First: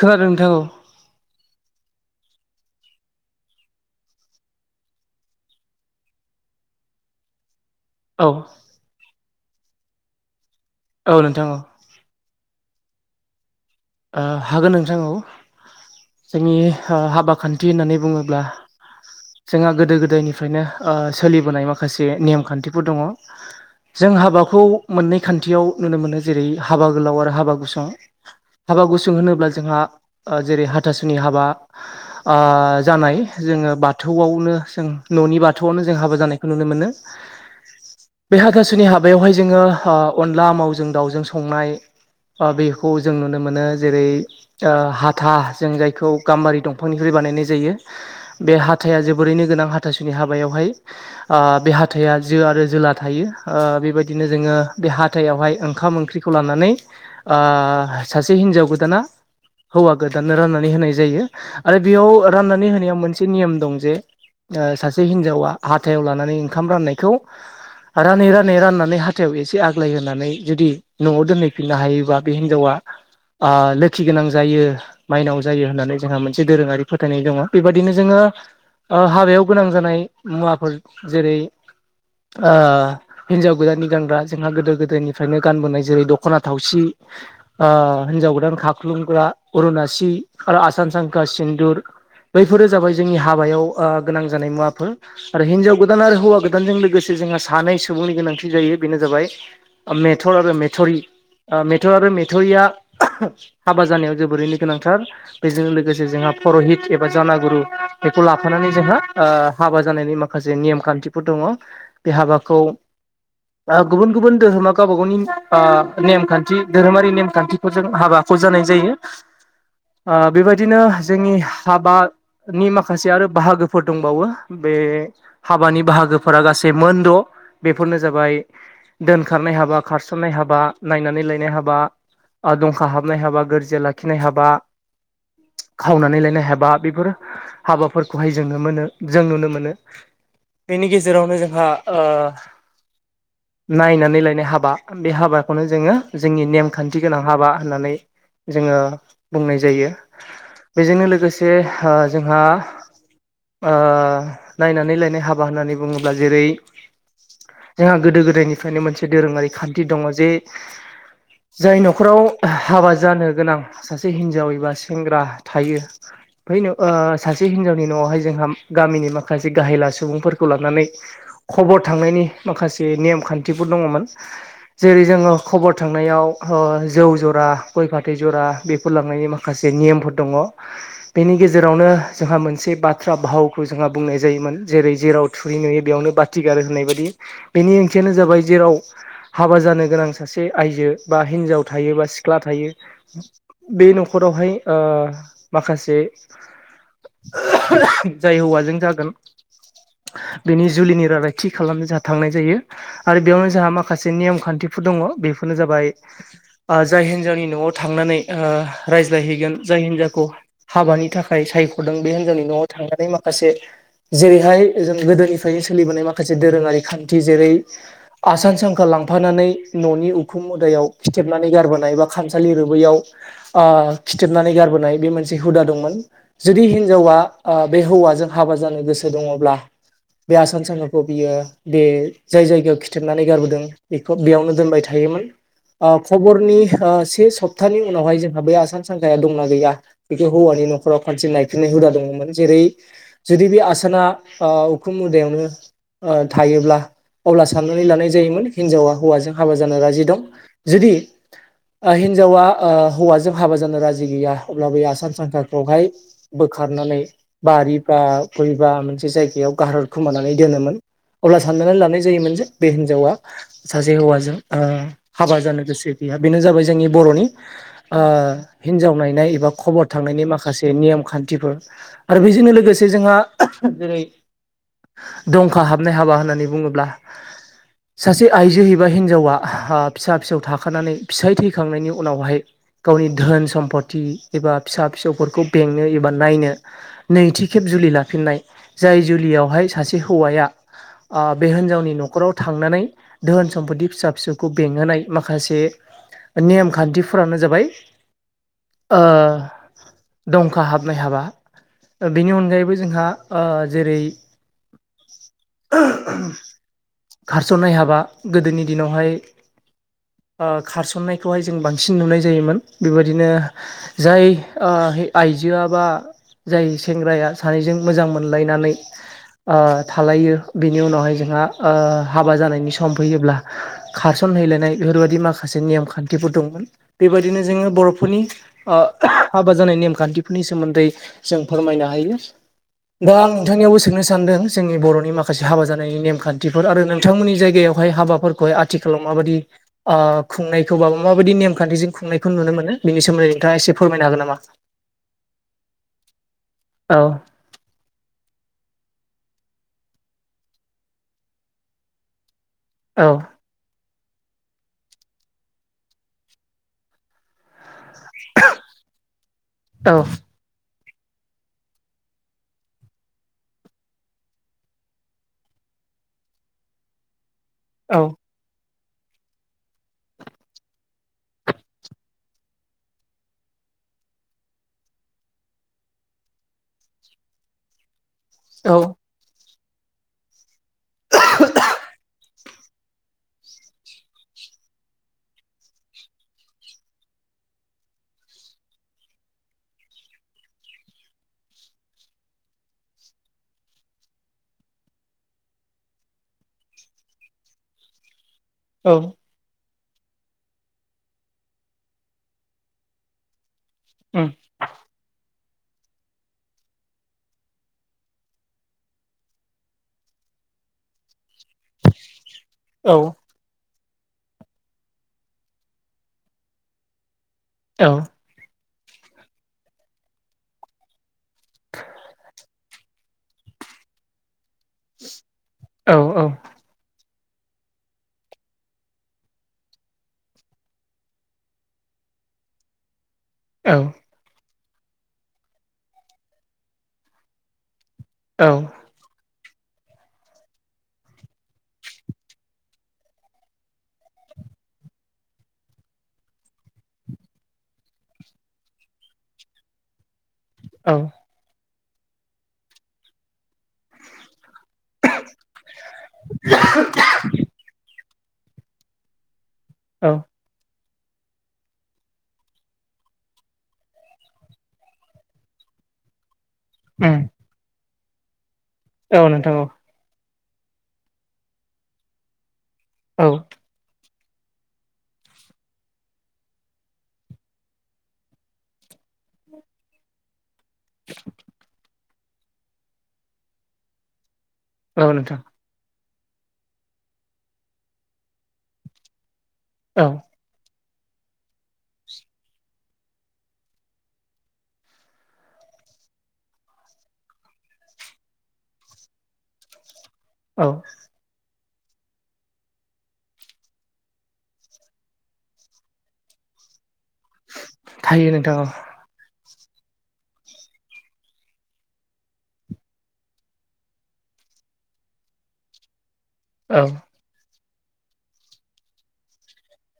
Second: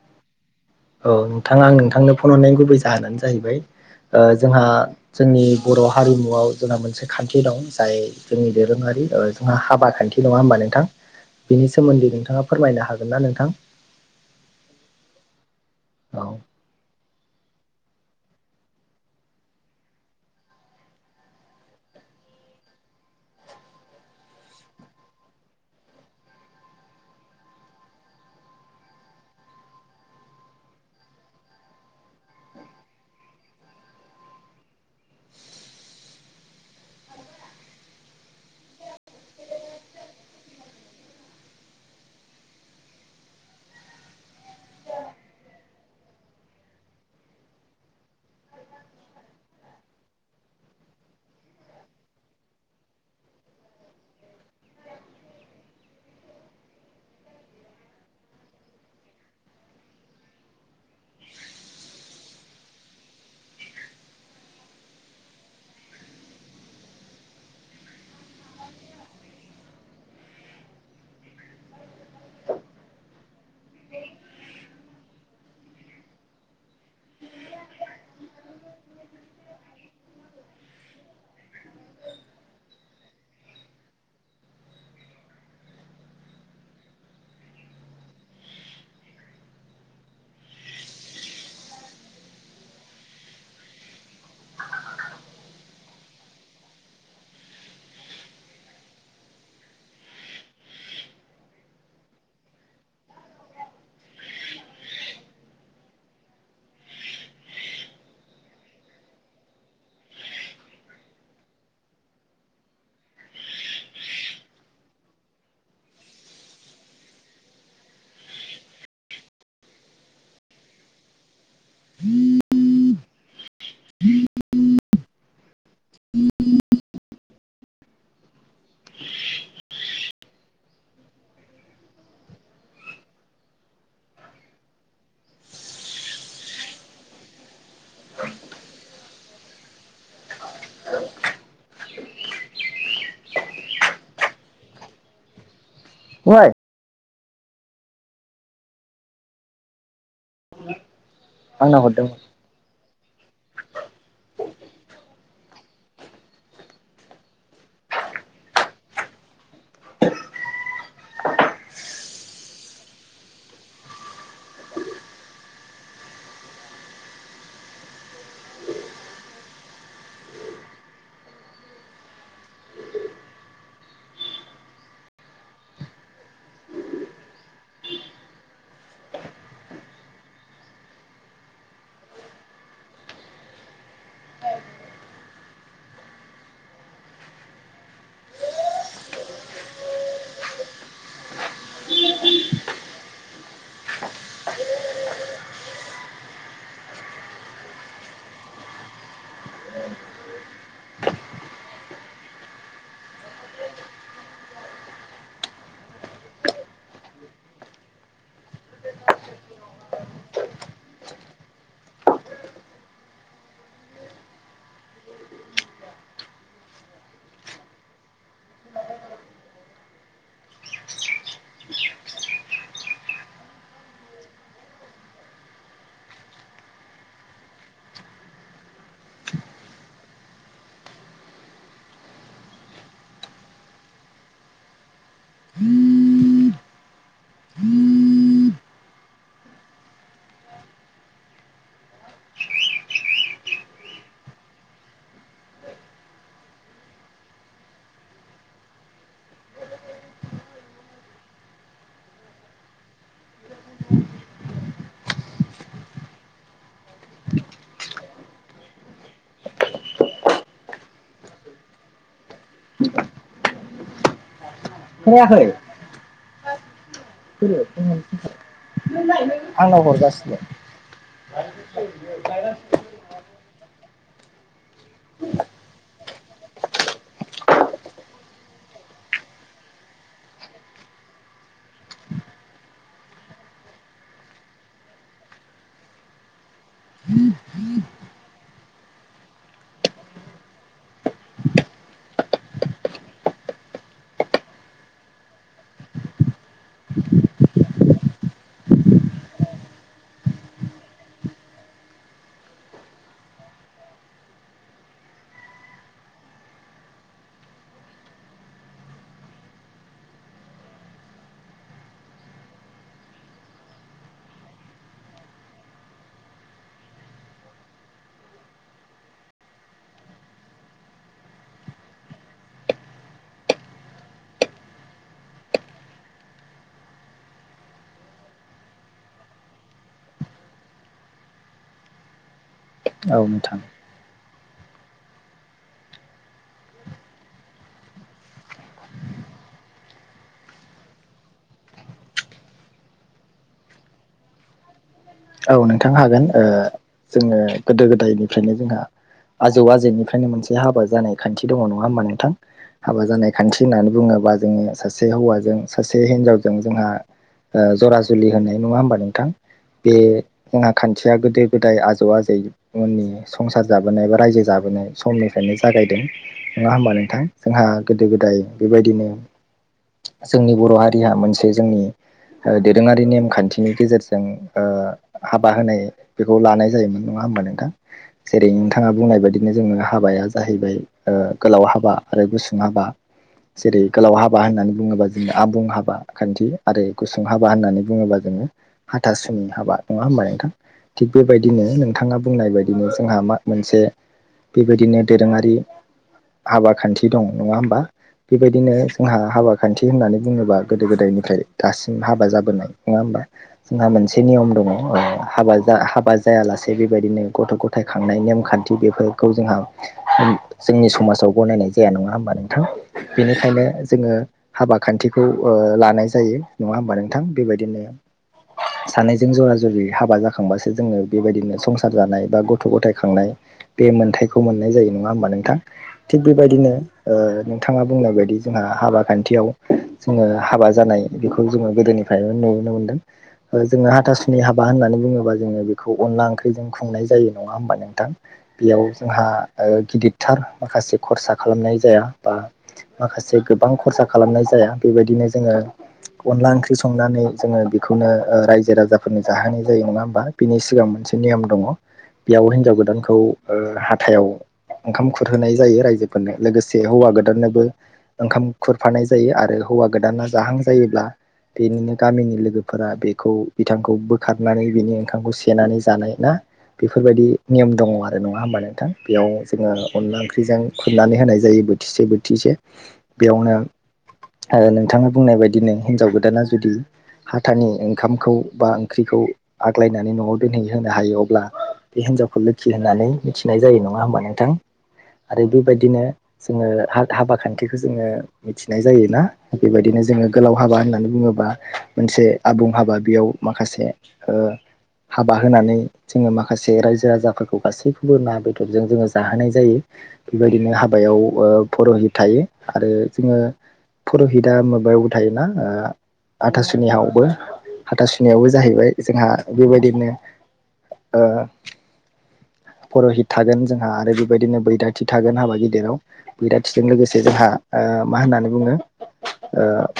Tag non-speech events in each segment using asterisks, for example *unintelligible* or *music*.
खोनादों नोंथां औ औ नोंथाङा आं नोंथांनो फन हरनायनि गुबै जाहोनानो जाहैबाय जोंहा जोंनि बर' हारिमुआव जोंहा मोनसे खान्थि दं जाय जोंनि औ दोरोङारि जोंहा हाबा खान्थि नङा होमबा नोंथां औ नोंथां औ बिनि सोमोन्दै नोंथाङा फोरमायनो हागोन ना नोंथां हागोन नोंथां औ औ जोंनि हाबा खान थि होननानै बुङोब्ला जोंहा गोदो गोदायनिफ्रायनो सोलिबोनाय माखासे नेमखान्थिफोर दङ जों हाबाखौ मोननै खान्थियाव नुनो मोनो जेरै हाबा गोलाव आरो हाबा गुसं हाबा गुसुं होनोब्ला जोंहा जेरै हाथासुनि हाबा जानाय जों बाथौआवनो जों न'नि बाथौआवनो जों हाबा जानायखौ नुनो मोनो बे हाथासुनि हाबायावहाय जोङो अनला आमावजों दाउजों संनाय बेखौ जोङो नुनो मोनो जेरै हाथा जों जायखौ गाम्बारि दंफांनिफ्राय बानायनाय जायो बे हाथाया जोबोरैनो गोनां हाथासुनि हाबायावहाय बे हाथाया जो आरो जोला थायो बेबायदिनो जोङो बे हाथायावहाय ओंखाम ओंख्रिखौ लानानै सासे हिनजाव गोदाना हौवा गोदाननो राननानै होनाय जायो आरो बेयाव राननानै होनाया मोनसे नियम दं जे सासे हिनजावा हाथायाव लानानै ओंखाम राननायखौ रानै रानै राननानै हाथायाव एसे आग्लाय होनोनानै जुदि न'आव दोनहैफिननो हायोबा बे हिनजावा *inaudible* लोखि गोनां जायो माइनाव जायो होननानै जोंहा मोनसे दोरोङारि फोथायनाय दङ बेबायदिनो जोङो हाबायाव गोनां जानाय मुवाफोर जेरै ओ हिनजाव गोदाननि गानग्रा जोंहा गोदो गोदायनिफ्रायनो गानबोनाय जेरै दख'ना थावसि *inaudible* ओ हिन्जाव गोदान खाख्लुमग्रा अरुनासि आरो आसान सांखा सिन्दुर बैफोरो जाबाय जोंनि हाबायाव ओ गोनां जानाय मुवाफोर आरो हिनजाव गोदान आरो हौवा गोदानजों लोगोसे जोंहा सानै सुबुंनि गोनांथि जायो बेनो जाबाय मेथर आरो मेथरि अ मिथर आरो मे रिया हाबा जानायाव जोबोरैनो गोनांथार बेजों लोगोसे जोंहा परहित एबा जा ना गुरु बेखौ लाफानानै जोंहा ओ हाबा जानायनि माखासे नेम खान्थिफोर दङ बे हाबा खौ गुबुन गुबुन धोरोमा गावबा गावनि ओ नेमखान्थि धोरोमारि ने खान्थिफोरजों हाबाखौ जानाय जायो ओ बेबायदिनो जोंनि साबानि माखासे आरो बाहागोफोर दंबावो बे हाबानि बाहागोफोरा गासै मोनद' बेफोर नो जाबाय दोनखारनाय हाबा खारसननाय हाबा नायनानै लायनाय हाबा दंखा हाबनाय हाबा गोरजि लाखिनाय हाबा *inaudible* खावनानै लायनाय हाबा बेफोर हाबाफोरखौहाय जोङो मोनो जों नुनो मोनो बेनि गेजेरावनो जोंहा ओ नायनानै लायनाय हाबा बे हाबाखौनो जोङो जोंनि ओइ नेम खान्थि गोनां हाबा होननानै जोङो बुंनाय जायो बेजोंनो लोगो लोगोसे आंनाव ओ हरदोंमोन जोंहा ओ नायनानै लायनाय हाबा होननानै बुङोब्ला जेरै जोंहा गोदो गोदायनिफ्रायनो मोनसे दोरोङारि खान्थि दङ जे जाय न'खराव हाबा जानो गोनां सासे हिनजाव एबा सेंग्रा थायो ओ सासे हिनजावनि न'वावहाय जोंहा गामिनि माखासे गाहेला सुबुंफोरखौ लानानै खबर थांनायनि माखासे नेम खान्थिफोर दङमोन जेरै जोङो खबर थांनायाव ओ जौ जरा गय फाथै जरा बेफोर लांनायनि माखासे नियमफोर दङ बेनि गेजेरावनो जोंहा मोनसे बाथ्रा भावखौ जोंहा बुंनाय जायोमोन जेरै जेराव थुरि नुयो बेयावनो बाथि सिगारो होनाय बायदि बेनि ओंथियानो जाबाय जेराव हाबा जानो गोनां सासे आइजो बा हिनजाव थायो बा सिख्ला थायो बे न'खरावहाय ओ माखासे जाय हौवाजों जागोन बेनि जुलिनि रादाय थि खालामनो जोंहा थांनाय जायो आरो बेयावनो जोंहा माखासे नेम खान्थि फोर दङ बेफोरनो जाबाय ओ जाय हिनजावनि न'वाव थांनानै ओ रायज्लायहैगोन जाय हिन्जावखौ हाबानि थाखाय सायख'दों बे हिनजावनि न'वाव थांजानाय माखासे जेरैहाय जों गोदोनिफ्रायनो सोलिबोनाय माखासे दोरोङारि खान्थि जेरै आसानसांखा लां लांफानानै न'नि उखुम मुदायाव खिथेबनानै गारबोनाय बा खामसालि रोबैयाव ओ खिथेबनानै गारबोनाय बे मोनसे हुदा दंमोन जुदि हिनजावा ओ बे हौवाजों हाबा जानो गोसो दङब्ला बे आसान सांखाखौ बियो बे जाय जायगायाव खिथेबनानै गारबोदों बेखौ बेयावनो दोनबाय थायो *unintelligible* खबरनि से सप्तानि उनावहाय जोंहा बे आसाम सांखाया दंना गैया बेखौ हौवानि न' खराव खनसे नायफैनाय हुदा दङमोन जेरै जुदि बे आसाना उखुम मुदायावनो ओ थायोब्ला अब्ला साननानै लानाय जायोमोन हिनजावा हौवाजों हाबा जानो राजि दं जुदि ओ हिनजावा ओ हौवाजों हाबा जानो राजि गैया अब्लाबो आसान सांखाखौहाय बो खारनानै बारि बा गयबा मोनसे जायगायाव गार खोमानानै दोनोमोन अब्ला साननानै लानाय जायोमोन जे बे हिनजावा सासे हौवाजों ओ हाबा खोनायाखै जानो गोसो गैया बेनो जाबाय जोंनि बर'नि ओ हिनजाव नाय एबा आंनाव खबर थांनायनि हरगासिनो माखासे नियम खान्थिफोर आरो बेजोंनो लोगोसे जोंहा जेरै दंखा हाबनाय हाबा होननानै बुङोब्ला सासे आइजो एैबा हिनजावा फिसा फिसौ थाखानानै फिसाय थैखांनायनि उनावहाय गावनि धोन सम्पति एबा फिसा फिसौफोरखौ बेंनो एबा नायनो नैथि खेब जुलि लाफिननाय जाय जुलियावहाय सासे हौवाया बे हिनजावनि न'खराव थांनानै दोहोन सम्फति फिसा फिसौखौ बेंहोनाय माखासे नेम खान्थिफोरानो जाबाय दंखा हाबनाय हाबा बेनि अनगायैबो जोंहा जेरै खारस'नाय हाबा गोदोनि दिनावहाय *inaudible* खारसननायखौहाय जों बांसिन नुनाय जायोमोन बेबायदिनो जाय आइजोआ बा जाय सेंग्राया सानैजों मोजां मोनलायनानै थालायो बेनि उनावहाय जोंहा हाबा जानायनि सम फैयोब्ला खार सनहैलायनाय बेफोरबायदि माखासे नेयम खान्थिफोर दंमोन बेबायदिनो जोङो बर'फोरनि ओ हाबा जानाय नेमखान्थिफोरनि सोमोन्दै जों फोरमायनो हायो दा औ आं नोंथां नोंथांनियावबो सोंनो सानदों जोंनि बर'नि माखासे हाबा जानायनि नेमखान्थिफोर आरो नोंथांमोननि जायगायावहाय हाबाफोरखौहाय आथि खालाव माबायदि ओ खुंनायखौ बा माबायदि नेमखान्थिजों खुंनायखौ नुनो मोनो बेनि सोमोन्दै नोंथाङा एसे फोरमायनो हागोन नामा? औ नोंथां हागोन औ जोङो गोदो गोदायनिफ्रायनो जोंहा आजौ आजैनिफ्रायनो मोनसे हाबा जानाय खान्थि दङ नङा होमबा नोंथां हाबा औ जानाय खान्थि होननानै बुङो बा जोङो सासे हौवाजों सासे हिनजाव जों जोंहा जरा जुलि होनाय नङा होमबा नोंथां बे औ जोंहा खान्थिया गोदो गोदाय आजौ आजैमोननि संसार जाबोनाय बा रायजो जाबोनाय समनिफ्रायनो जा गायदों नङा होमबा नोंथां जोंहा गोदो औ गोदाय बेबायदिनो जोंनि बर' हारिया मोनसे जोंनि दोरोङारि नेमखान्थिनि गेजेरजों ओ हाबा होनाय बेखौ लानाय जायोमोन नङा होमबा नोंथां जेरै औ नोंथाङा बुंनाय बायदि जों हाबाया जाहैबाय गोलाव हाबा आरो गुसुं हाबा जेरै गोलाव हाबा होननानै बुङोबा जोङो आबुं हाबा खान्थि आरो गुसुं हाबा होननानै बुङोबा जों हाथासुनि हाबा नङा होमबा नोंथां थिग बेबायदिनो नोंथाङा बुंनाय बायदिनो जोंहा मा मोनसे बेबायदिनो दोरोङारि हाबा खान्थि दं नङा होमबा बेबायदिनो औ जोंहा हाबा खान्थि होननानै बुङोबा गोदो गोदायनिफ्राय दासिम हाबा जाबोनाय नङा होमबा जोंहा मोनसे उम नियम दङ ओ हाबा जा हाबा जायालासे बेबायदिनो गथ' गथाय खांनाय नेमखान्थि बेफोरखौ जोंहा जोंनि समाजाव गनायनाय जाया नङा होमबा नोंथां औ बेनिखायनो जोङो हाबा खान्थिखौ लानाय जायो नङा होमबा नोंथां बेबायदिनो औ सानैजों जरा जरि हाबा जाखांबासो जोङो बेबायदिनो संसार जानाय बा गथ' गथाय खांनाय बे मोनथायखौ मोननाय जायो नङा होमबा नोंथां औ थिग बेबायदिनो ओ नोंथाङा बुंनाय बायदि जोंहा हाबा खान्थियाव जोङो हाबा जानाय बेखौ जोङो गोदोनि फ्राय नुबोनो मोनदों औ जोङो हाथासुनि हाबा होननानै बुङोबा जोङो बेखौ अनला ओंख्रिजों खुंनाय जायो नङा होमबा नों थां औ बेयाव जोंहा गिदिरथार माखासे खरसा खालामनाय जाया बा माखासे गोबां खरसा खालामनाय जा या बेबायदिनो जोङो अनला ओंख्रि संनानै जोङो बेखौनो रायजो राजाफोरनो जाहोनाय जायो नङा होमबा बिनि सिगां औ मोनसे नियम दङ बेयाव हिन्जाव गोदानखौ हाथायाव ओंखाम खुरहोनाय जायो रायजोफोरनो लोगोसे हौवा गोदाननोबो ओंखाम खुरफानाय जायो आरो हौवा औ गोदाना जाहां जायोब्ला बेनिनो गामिनि लोगोफोरा बे खौ बिथांखौ बोखारनानै बिनि ओंखामखौ सेनानै जानाय ना उम बेफोरबायदि नियम दङ आरो आरो नङा होमबा नोंथां औ बेयाव नोंथां जोङो औ अनला ओंख्रिजों खुरनानै होनाय जायो बोथिसे बोथिसे बेयावनो औ नोंथाङा बुंनाय बायदिनो हिनजाव गोदाना जुदि हाथानि ओंखामखौ बा ओंख्रिखौ आग्लायनानै न'आव दोनहै होनो हायो अब्ला बे हिनजावखौ लोखि होननानै मिथिनाय जायो नङा होमबा नोंथां औ नोंथां आरो बेबायदिनो जोङो हाबा खान्थिखौ जोङो मिथिनाय जायोना बेबायदिनो औ जोङो गोलाव हाबा होननानै बुङोबा मोनसे आबुं हाबा बेयाव माखासे हाबा होनानै जोङो माखासे रायजो राजाफोरखौ गासैखौबो ना बेदरजों जोङो जाहोनाय जायो औ बेबायदिनो हाबायाव परहित थायो आरो जोङो पुरहितआ माबायावबो थायोना ओ हाथासुनियावबो थायो हाथासुनियावबो नोंथां औ जाहैबाय जोंहा बेबायदिनो ओ पुर'हित थागोन जोंहा आरो बेबायदिनो बैराथि थागोन हाबा गिदिराव औ बिराथिजों लोगोसे जोंहा ओ मा होननानै बुङो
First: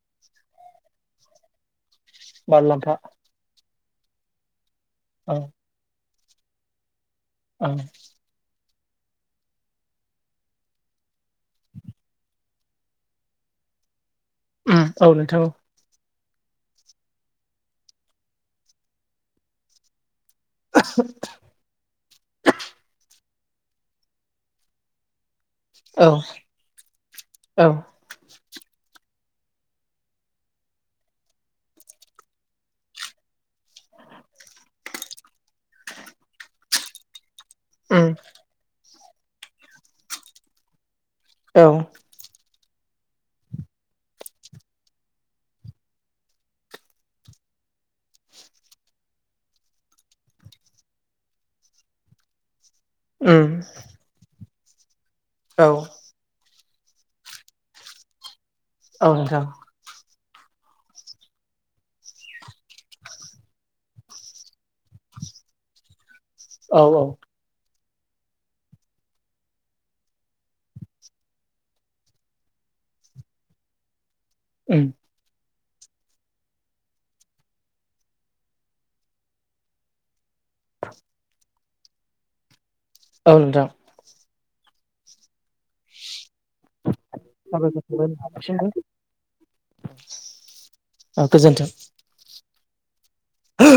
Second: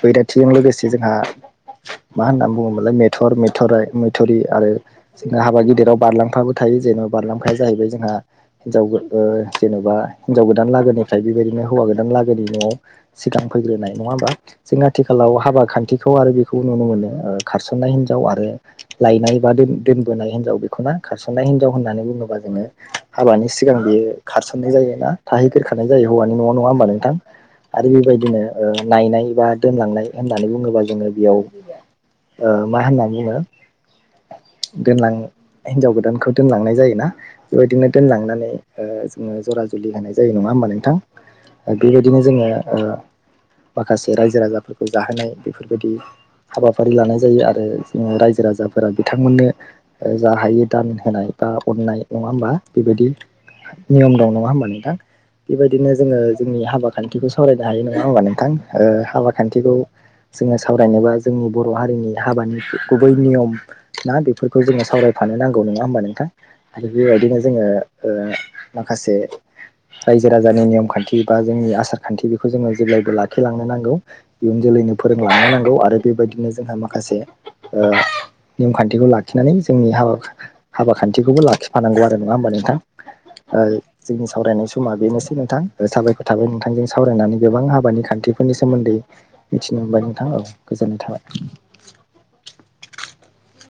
बैराथिजों लोगोसे जोंहा मा होनना बारलाम्फा बुङोमोनलाय मेथर मेथराइ मेथुरि आरो औ जोङो हाबा गिदिराव बारलांफाबो थायो जेनबा बारलामफाया औ जाहैबाय जोंहा हिनजाव जेनबा हिनजाव गोदान लागोनिफ्राय बेबायदिनो हौवा गोदान लागोनि न'आव सिगां फैग्रोनाय नङा होमबा जों उम औ आथिखालाव नोंथां औ हाबा खान्थिखौ आरो बेखौ नुनो मोनो खारसननाय हिनजाव आरो लायनाय बा दोन‌ दोन बोनाय हिनजाव बेखौना खारसननाय हिनजाव होननानै बुङोबा जोङो हाबानि सिगां बियो खारसननाय जायोना थाहैग्रोखानाय जायो औ हौवानि न'आव नङा होमबा नोंथां? औ आरो बेबायदिनो नायनाय बा दोनलांनाय होननानै बुङोबा जोङो बेयाव ओ मा होननानै बुङो दोनलांयो हिनजाव गोदानखौ दोनलांनाय जायोना। बेबायदिनो उम दोनलांनानै जोङो जरा जुलि होनाय जायो नङा होमबा नोंथां? औ बेबायदिनो जोङो ओ माखासे रायजो राजाफोरखौ जाहोनाय बेफोरबायदि हाबा फारि लानाय जायो आरो रायजो राजाफोरा बिथांमोननो जा हायो दान होनाय बा नाय नङा होमबा बेबायदि उम नियम दं नङा होमबा नोंथां? औ बेबायदिनो जोङो जोंनि हाबा खान्थिखौ सावरायनो हायो नङा होनोमब्ला नोंथां औ हाबा नोंथां खान्थिखौ जोङो सावरायनोबा जोंनि बर' हारिनि हाबानि गुबै नियम ना बेफोरखौ जोङो सावरायफानो नांगौ नङा होमबा नोंथां? औ आरो औ बेबायदिनो जोङो ओ माखासे रायजो राजानि नियम खान्थि बा जोंनि आसार खान्थि बेखौ जोङो जेब्लायबो लाखिलांनो नांगौ। इयुन उम जोलैनो फोरोंलांनो नांगौ आरो बेबायदि बिदिनो जोंहा माखासे ओ नेमखान्थिखौ लाखिनानै जोंनि हाबा हाबा खान्थिखौबो लाखिफानांगौ आरो नङा होमबा नोंथां? औ ओ नोंथां जोंनि सावरायनाय समा बेनोसै नोंथां साबायखर। थाबाय नोंथांजों सावरायनानै गोबां साबायखर हाबानि थाबाय खान्थिफोरनि नोंथांनिसिमबो सोमोन्दै मिथिनो मोनबाय नोंथां औ गोजोननाय थाबाय। गोजोन्थों।